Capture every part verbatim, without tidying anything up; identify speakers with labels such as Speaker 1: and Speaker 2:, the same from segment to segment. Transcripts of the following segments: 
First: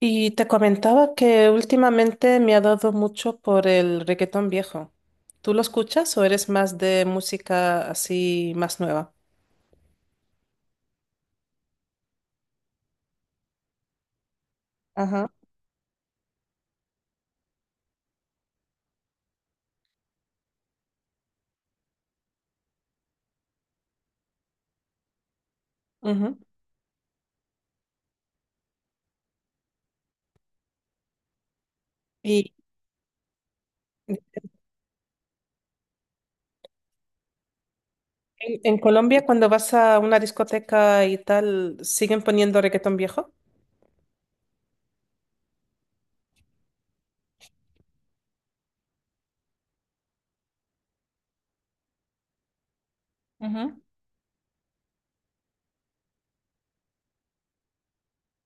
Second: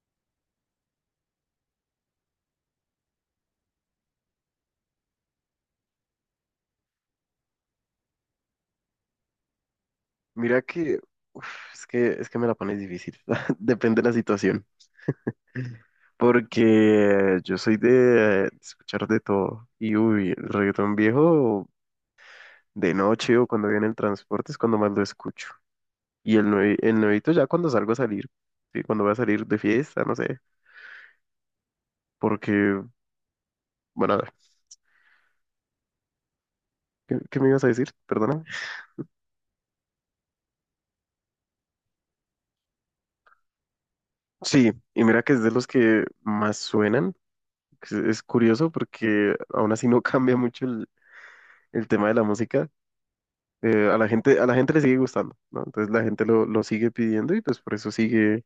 Speaker 1: Y te comentaba que últimamente me ha dado mucho por el reggaetón viejo. ¿Tú lo escuchas o eres más de música así más nueva?
Speaker 2: Mira que, uf, es que, es que me la pones difícil. Depende de la situación.
Speaker 1: Ajá.
Speaker 2: Porque yo soy de eh, escuchar de todo. Y uy, el reggaetón viejo de noche o cuando viene el transporte es cuando más lo escucho. Y
Speaker 1: Ujú.
Speaker 2: el, nue- el nuevito ya cuando salgo a salir. Sí, cuando voy a salir de fiesta, no sé.
Speaker 1: Y
Speaker 2: Porque, bueno, a ver, ¿qué, qué me ibas a decir? Perdona.
Speaker 1: en, en Colombia, cuando vas a una discoteca y tal, ¿siguen poniendo reggaetón viejo?
Speaker 2: Sí, y mira que es de los que más suenan. Es es curioso porque aún así no cambia mucho el el tema de la música
Speaker 1: Ujú.
Speaker 2: eh, a la gente, a la gente le sigue gustando, ¿no? Entonces la gente lo, lo sigue pidiendo y pues por eso sigue,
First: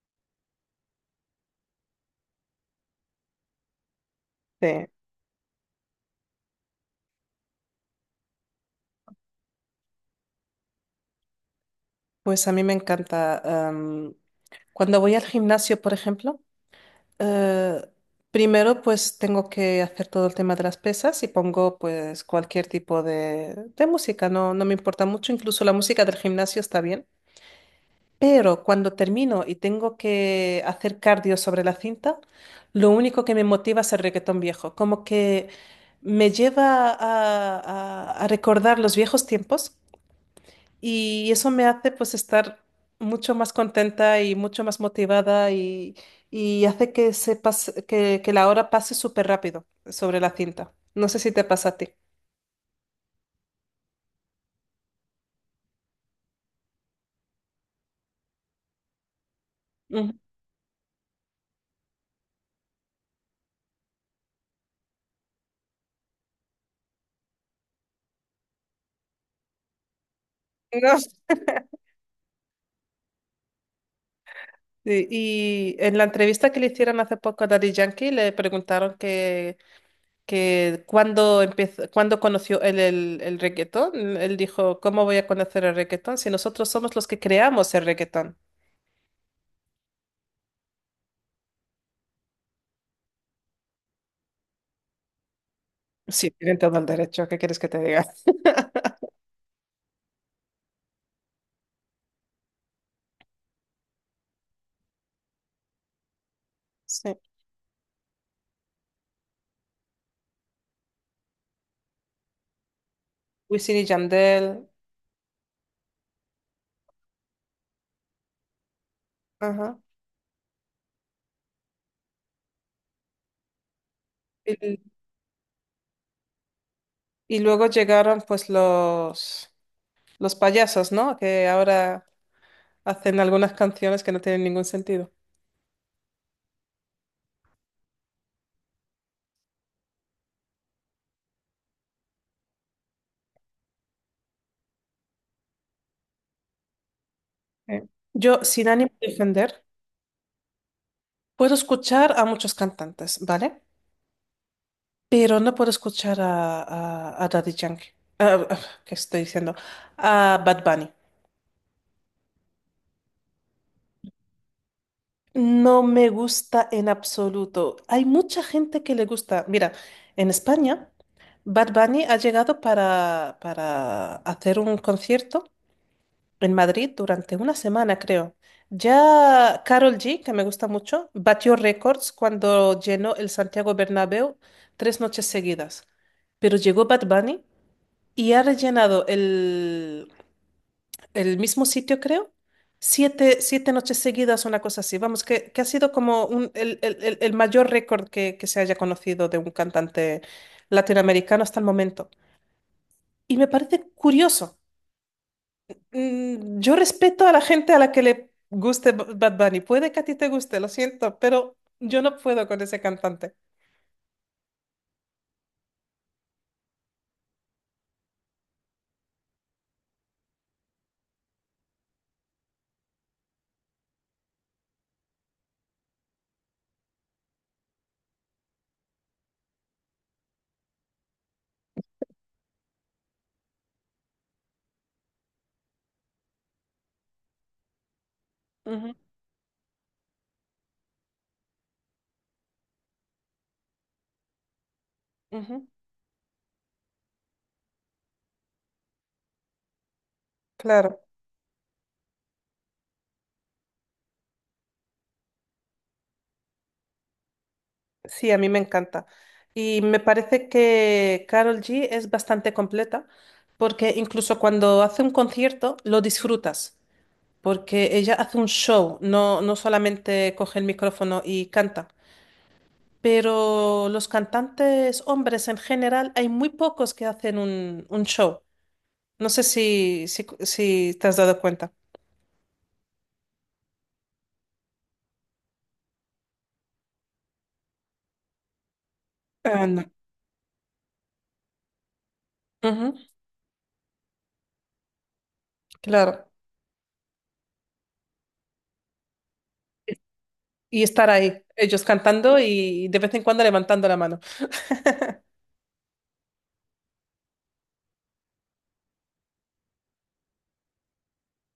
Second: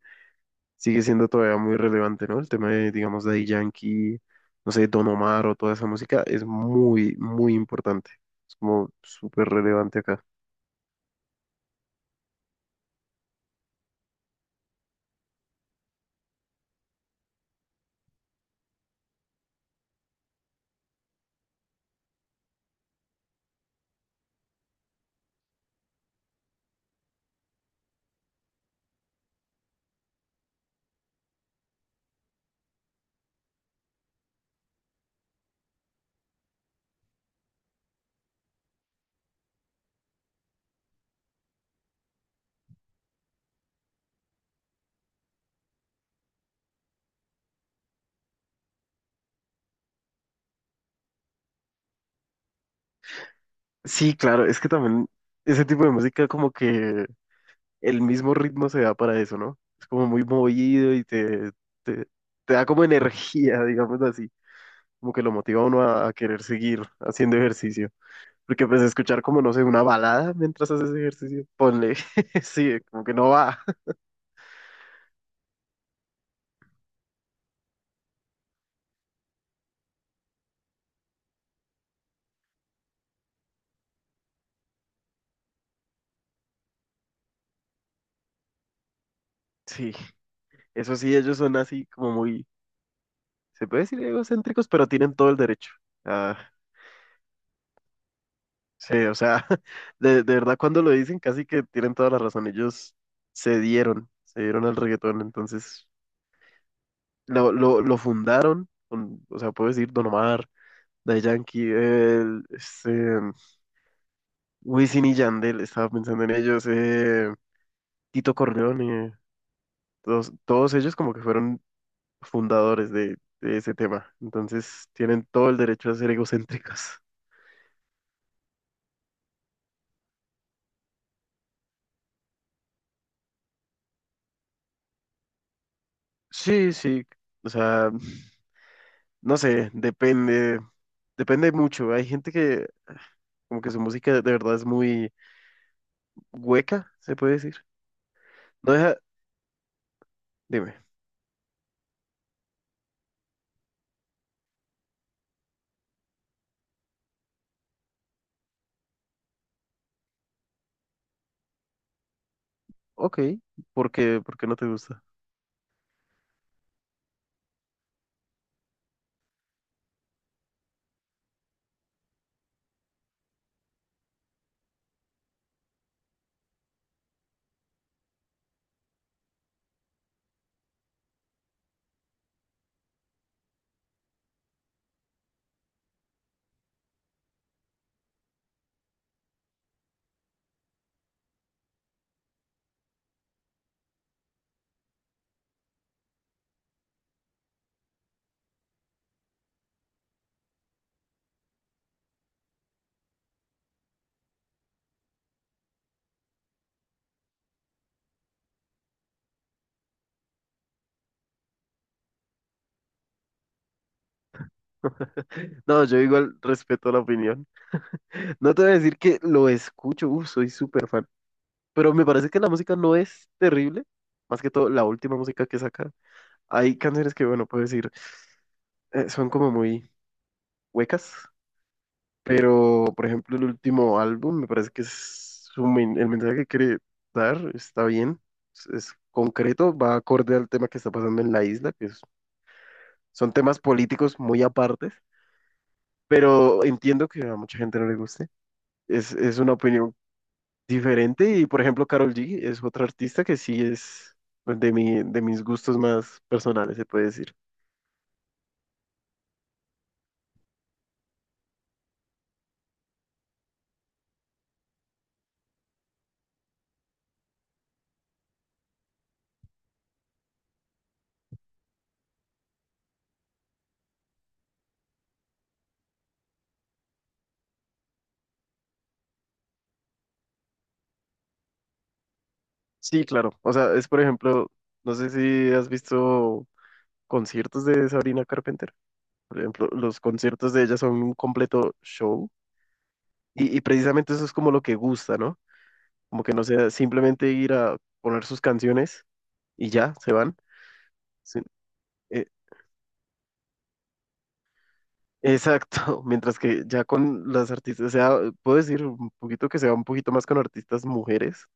Speaker 2: sigue siendo todavía muy relevante, ¿no? El tema de, digamos, Daddy Yankee, no
Speaker 1: Sí.
Speaker 2: sé, Don Omar o toda esa música es muy, muy importante. Es como súper relevante acá.
Speaker 1: Pues a mí me encanta. Am, cuando voy al gimnasio, por ejemplo, Eh, primero, pues tengo que hacer todo el tema de las pesas y pongo pues cualquier tipo de, de música. No, no me importa mucho, incluso la música del gimnasio está bien. Pero cuando termino y tengo que hacer cardio sobre la cinta, lo único que me motiva es el reggaetón viejo, como que me lleva a, a a recordar los viejos tiempos, y eso me hace pues estar mucho más contenta y mucho más motivada, y, y hace que se pase- que, que la hora pase súper rápido sobre la cinta. No sé si te pasa a ti.
Speaker 2: Sí, claro, es que también ese tipo de música como que el mismo ritmo se da para eso, ¿no? Es como
Speaker 1: Ujú.
Speaker 2: muy movido y te, te, te da como energía, digamos así, como que lo motiva a uno a a querer seguir haciendo ejercicio. Porque pues escuchar como, no sé, una balada mientras haces
Speaker 1: No.
Speaker 2: ejercicio, ponle, sí, como que no va.
Speaker 1: Sí. Y en la entrevista que le hicieron hace poco a Daddy Yankee le preguntaron que, que cuándo empezó, cuándo conoció él el, el reggaetón. Él dijo: «¿Cómo voy a conocer el reggaetón si nosotros somos los que creamos el reggaetón?».
Speaker 2: Sí, eso sí, ellos son así como muy, se puede decir egocéntricos, pero tienen todo el derecho.
Speaker 1: Sí,
Speaker 2: Ah,
Speaker 1: tienen todo el derecho, ¿qué quieres que te diga?
Speaker 2: sí, o sea, de, de verdad cuando lo dicen casi que tienen toda la razón. Ellos se dieron, se dieron al reggaetón, entonces
Speaker 1: Sí.
Speaker 2: lo, lo, lo fundaron, con- o sea, puedo decir Don Omar, Daddy Yankee, el, este,
Speaker 1: Wisin y Yandel.
Speaker 2: Wisin y Yandel, estaba pensando en ellos, eh, Tito Corleone.
Speaker 1: Ajá.
Speaker 2: Todos, todos ellos como que fueron fundadores de, de ese tema.
Speaker 1: Y,
Speaker 2: Entonces tienen todo el derecho a ser egocéntricos.
Speaker 1: y luego llegaron pues los, los payasos, ¿no?, que ahora hacen algunas canciones que no tienen ningún sentido.
Speaker 2: Sí, sí. O sea, no sé, depende, depende mucho. Hay gente que como que su música de verdad es muy hueca, se puede decir.
Speaker 1: Sí. Yo, sin
Speaker 2: No
Speaker 1: ánimo
Speaker 2: deja,
Speaker 1: de defender,
Speaker 2: dime,
Speaker 1: puedo escuchar a muchos cantantes, ¿vale? Pero no puedo escuchar a, a, a Daddy Yankee. Ah, ah, ¿qué estoy diciendo? A Bad Bunny.
Speaker 2: ok, ¿por qué, por qué no te gusta?
Speaker 1: No me gusta en absoluto. Hay mucha gente que le gusta. Mira, en España, Bad Bunny ha llegado para, para hacer un concierto en Madrid durante una semana, creo. Ya Carol G, que me gusta mucho, batió récords cuando llenó el Santiago Bernabéu tres noches seguidas. Pero llegó Bad Bunny y ha rellenado el, el mismo sitio, creo. Siete, siete noches seguidas, una cosa así. Vamos, que, que ha sido como un- el, el- el- el mayor récord que, que se haya conocido de un cantante latinoamericano hasta el momento. Y me parece curioso. Mm, Yo respeto a la gente a la que le guste B- Bad Bunny. Puede que a ti te guste, lo siento, pero yo no puedo con ese cantante.
Speaker 2: No, yo igual respeto la opinión. No te voy a decir que lo escucho, uf, soy súper fan. Pero me parece que la música no es terrible, más que todo la última música que saca. Hay canciones que, bueno, puedo decir, eh, son como muy huecas, pero por ejemplo el último álbum me parece que es su men- el mensaje que quiere dar está bien, es, es
Speaker 1: Ujú,
Speaker 2: concreto, va acorde al tema que está pasando en la isla, que es- son temas políticos muy apartes,
Speaker 1: ujú.
Speaker 2: pero entiendo que a mucha gente no le guste. Es, es una opinión
Speaker 1: Claro.
Speaker 2: diferente y por ejemplo Karol G es otra artista que sí es pues, de mi, de mis gustos más personales, se puede decir.
Speaker 1: Sí, a mí me encanta. Y me parece que Carol G es bastante completa, porque incluso cuando hace un concierto lo disfrutas, porque ella hace un show, no, no solamente coge el micrófono y canta. Pero los cantantes hombres en general, hay muy pocos que hacen un, un show. No sé si, si, si te has dado cuenta.
Speaker 2: Sí, claro. O sea, es por ejemplo, no sé si has visto conciertos de Sabrina Carpenter. Por
Speaker 1: Ah,
Speaker 2: ejemplo,
Speaker 1: no.
Speaker 2: los conciertos de ella son un completo show
Speaker 1: Ujú,
Speaker 2: y, y precisamente eso es como lo que gusta, ¿no? Como
Speaker 1: claro.
Speaker 2: que no sea simplemente ir a poner sus canciones y ya, se van.
Speaker 1: Y estar
Speaker 2: Sí,
Speaker 1: ahí, ellos
Speaker 2: eh,
Speaker 1: cantando y de vez en cuando levantando la mano.
Speaker 2: exacto. Mientras que ya con las artistas, o sea, puedo decir un poquito que se va un poquito más con artistas mujeres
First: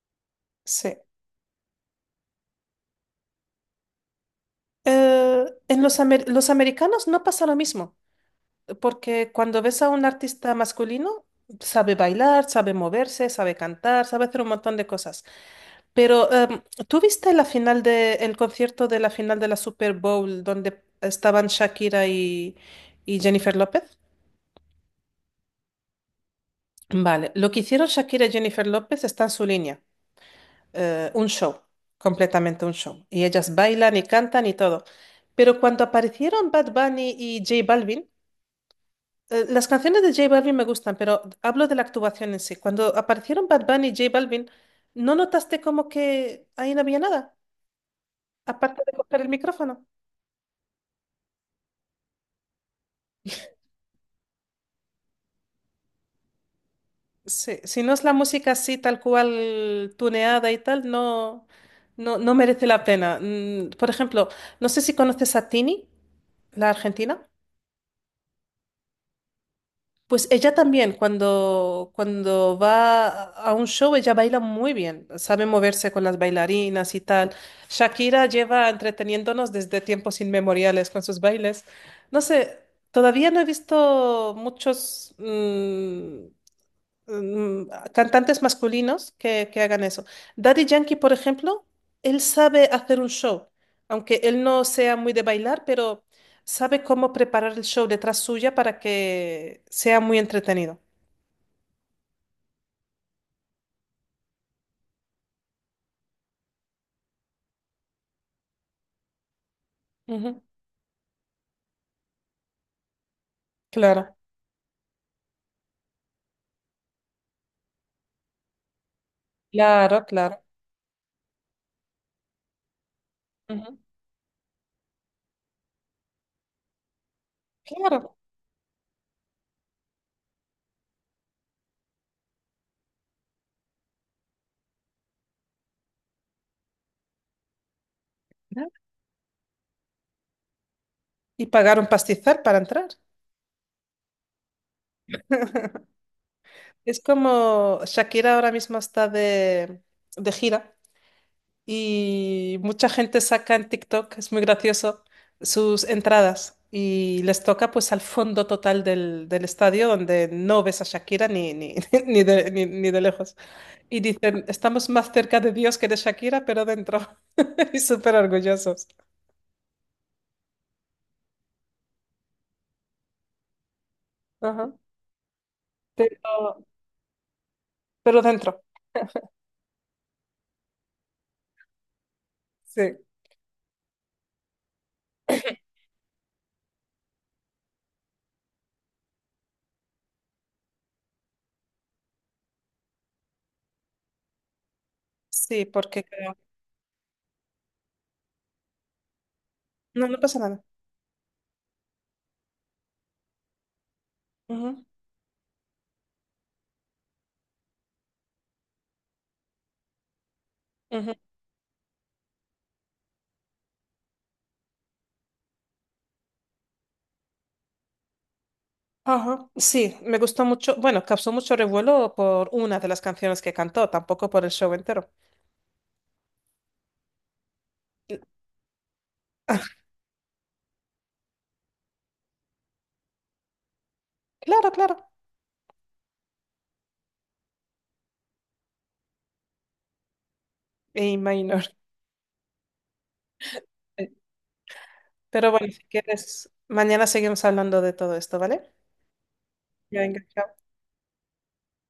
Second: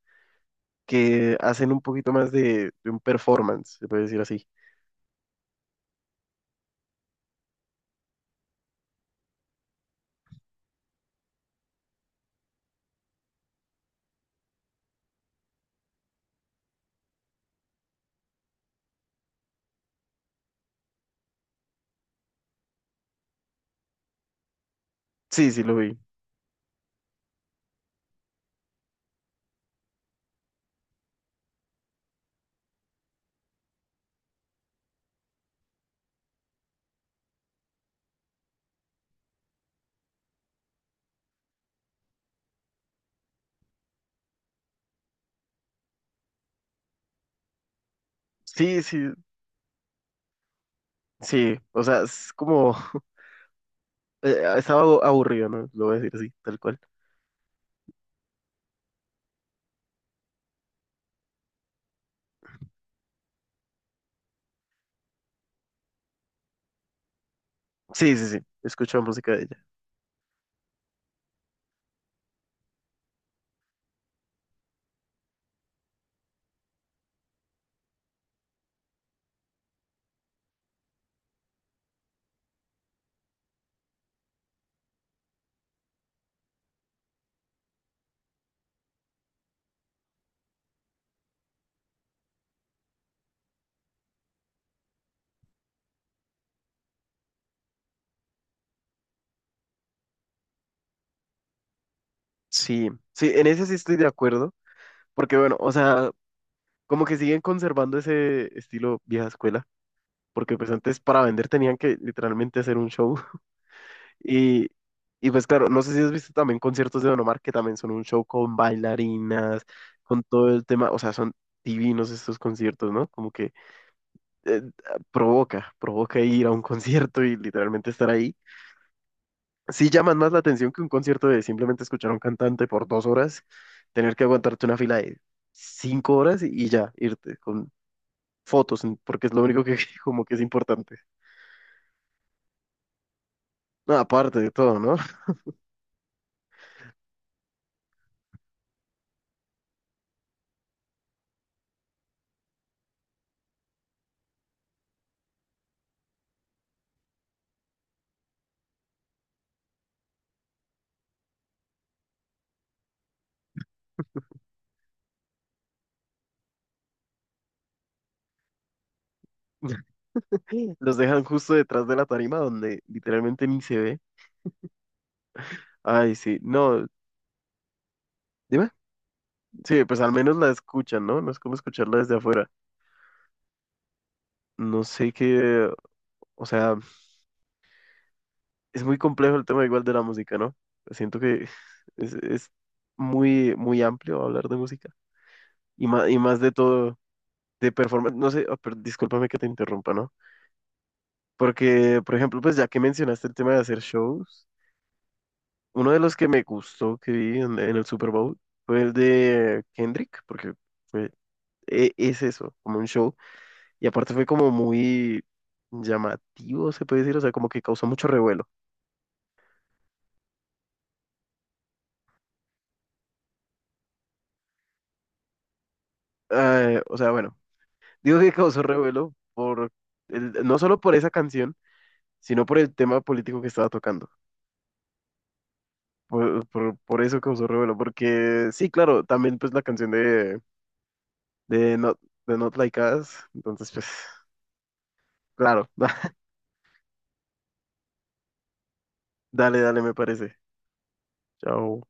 Speaker 1: Sí.
Speaker 2: que hacen un poquito más de, de un performance, se puede decir así.
Speaker 1: Eh, en los, amer- los americanos no pasa lo mismo, porque cuando ves a un artista masculino, sabe bailar, sabe moverse, sabe cantar, sabe hacer un montón de cosas. Pero, em, ¿tú viste la final de, el concierto de la final de la Super Bowl donde estaban Shakira y, y Jennifer López?
Speaker 2: Sí, sí, lo vi.
Speaker 1: Vale, lo que hicieron Shakira y Jennifer López está en su línea, eh, un show, completamente un show. Y ellas bailan y cantan y todo. Pero cuando aparecieron Bad Bunny y J Balvin. Eh, Las canciones de J Balvin me gustan, pero hablo de la actuación en sí. Cuando aparecieron Bad Bunny y J Balvin, ¿no notaste como que ahí no había nada? Aparte
Speaker 2: Sí,
Speaker 1: de
Speaker 2: sí,
Speaker 1: coger el micrófono.
Speaker 2: Sí, o sea, es como... eh, estaba abu- aburrido, ¿no? Lo voy a decir así, tal cual.
Speaker 1: Sí, si no es la música así, tal cual, tuneada y tal, no, no, no merece la pena. Mm, Por ejemplo, no sé si conoces a Tini, la argentina.
Speaker 2: Sí, sí, sí, escucho música de ella.
Speaker 1: Pues ella también, cuando, cuando va a a un show, ella baila muy bien, sabe moverse con las bailarinas y tal. Shakira lleva entreteniéndonos desde tiempos inmemoriales con sus bailes. No sé, todavía no he visto muchos, mm, mm, cantantes masculinos que, que hagan eso. Daddy Yankee, por ejemplo, él sabe hacer un show, aunque él no sea muy de bailar, pero sabe cómo preparar el show detrás suya para que sea muy entretenido.
Speaker 2: Sí, sí, en eso sí estoy de acuerdo, porque bueno, o sea, como que siguen conservando ese estilo vieja escuela,
Speaker 1: Ujú.
Speaker 2: porque pues antes para vender tenían que literalmente hacer un show.
Speaker 1: Claro,
Speaker 2: Y, y pues claro, no sé si has visto también conciertos de Don Omar, que también son un show con bailarinas,
Speaker 1: claro,
Speaker 2: con
Speaker 1: claro.
Speaker 2: todo el tema, o sea, son divinos estos conciertos, ¿no? Como que
Speaker 1: Ujú.
Speaker 2: eh, provoca, provoca ir a un concierto y literalmente estar
Speaker 1: Claro.
Speaker 2: ahí. Sí llaman más la atención que un concierto de simplemente escuchar a un cantante por dos horas, tener que aguantarte una fila de cinco horas y, y ya, irte con fotos, en- porque es lo único que como que es importante.
Speaker 1: Y pagar un pastizal para entrar.
Speaker 2: No, aparte de todo, ¿no?
Speaker 1: Es como Shakira, ahora mismo está de, de gira, y mucha gente saca en TikTok, es muy gracioso, sus entradas y les toca pues al fondo total del, del estadio donde no ves a Shakira ni, ni, ni, de, ni, ni de lejos. Y dicen: «Estamos más cerca de Dios que de Shakira, pero dentro». Y súper orgullosos.
Speaker 2: Los dejan justo detrás de la tarima donde literalmente ni se ve.
Speaker 1: Ajá.
Speaker 2: Ay, sí,
Speaker 1: Pero,
Speaker 2: no,
Speaker 1: pero dentro.
Speaker 2: dime. Sí, pues al menos la escuchan, ¿no? No es como escucharla desde afuera.
Speaker 1: Sí.
Speaker 2: No sé qué, o sea, es muy complejo el tema igual de la música, ¿no? Siento que es, es muy, muy amplio hablar de música
Speaker 1: Sí,
Speaker 2: y
Speaker 1: porque
Speaker 2: más, y
Speaker 1: creo.
Speaker 2: más de todo de performance, no sé, oh, pero discúlpame que te interrumpa,
Speaker 1: No,
Speaker 2: ¿no?
Speaker 1: no pasa nada.
Speaker 2: Porque, por ejemplo, pues ya que mencionaste el tema de hacer shows,
Speaker 1: Ujú,
Speaker 2: uno de los que me gustó que vi en, en el Super Bowl fue el de Kendrick, porque fue,
Speaker 1: ujú.
Speaker 2: e- es eso, como un show, y aparte fue como muy llamativo, se puede decir, o sea, como que causó mucho revuelo.
Speaker 1: Ajá. Sí, me gustó mucho. Bueno, causó mucho revuelo por una de las canciones que cantó, tampoco por el show entero.
Speaker 2: Eh, o sea, bueno, digo que causó revuelo por
Speaker 1: Ah,
Speaker 2: el- no solo por esa canción, sino por el tema político que estaba tocando.
Speaker 1: claro, claro,
Speaker 2: Por, por, por eso causó revuelo, porque sí, claro, también pues la canción de,
Speaker 1: me imagino.
Speaker 2: de Not, de Not Like Us, entonces pues,
Speaker 1: Pero bueno,
Speaker 2: claro,
Speaker 1: si quieres, mañana seguimos hablando de todo esto, ¿vale?
Speaker 2: dale, dale, me
Speaker 1: Ya. Venga,
Speaker 2: parece.
Speaker 1: chao.
Speaker 2: Chao.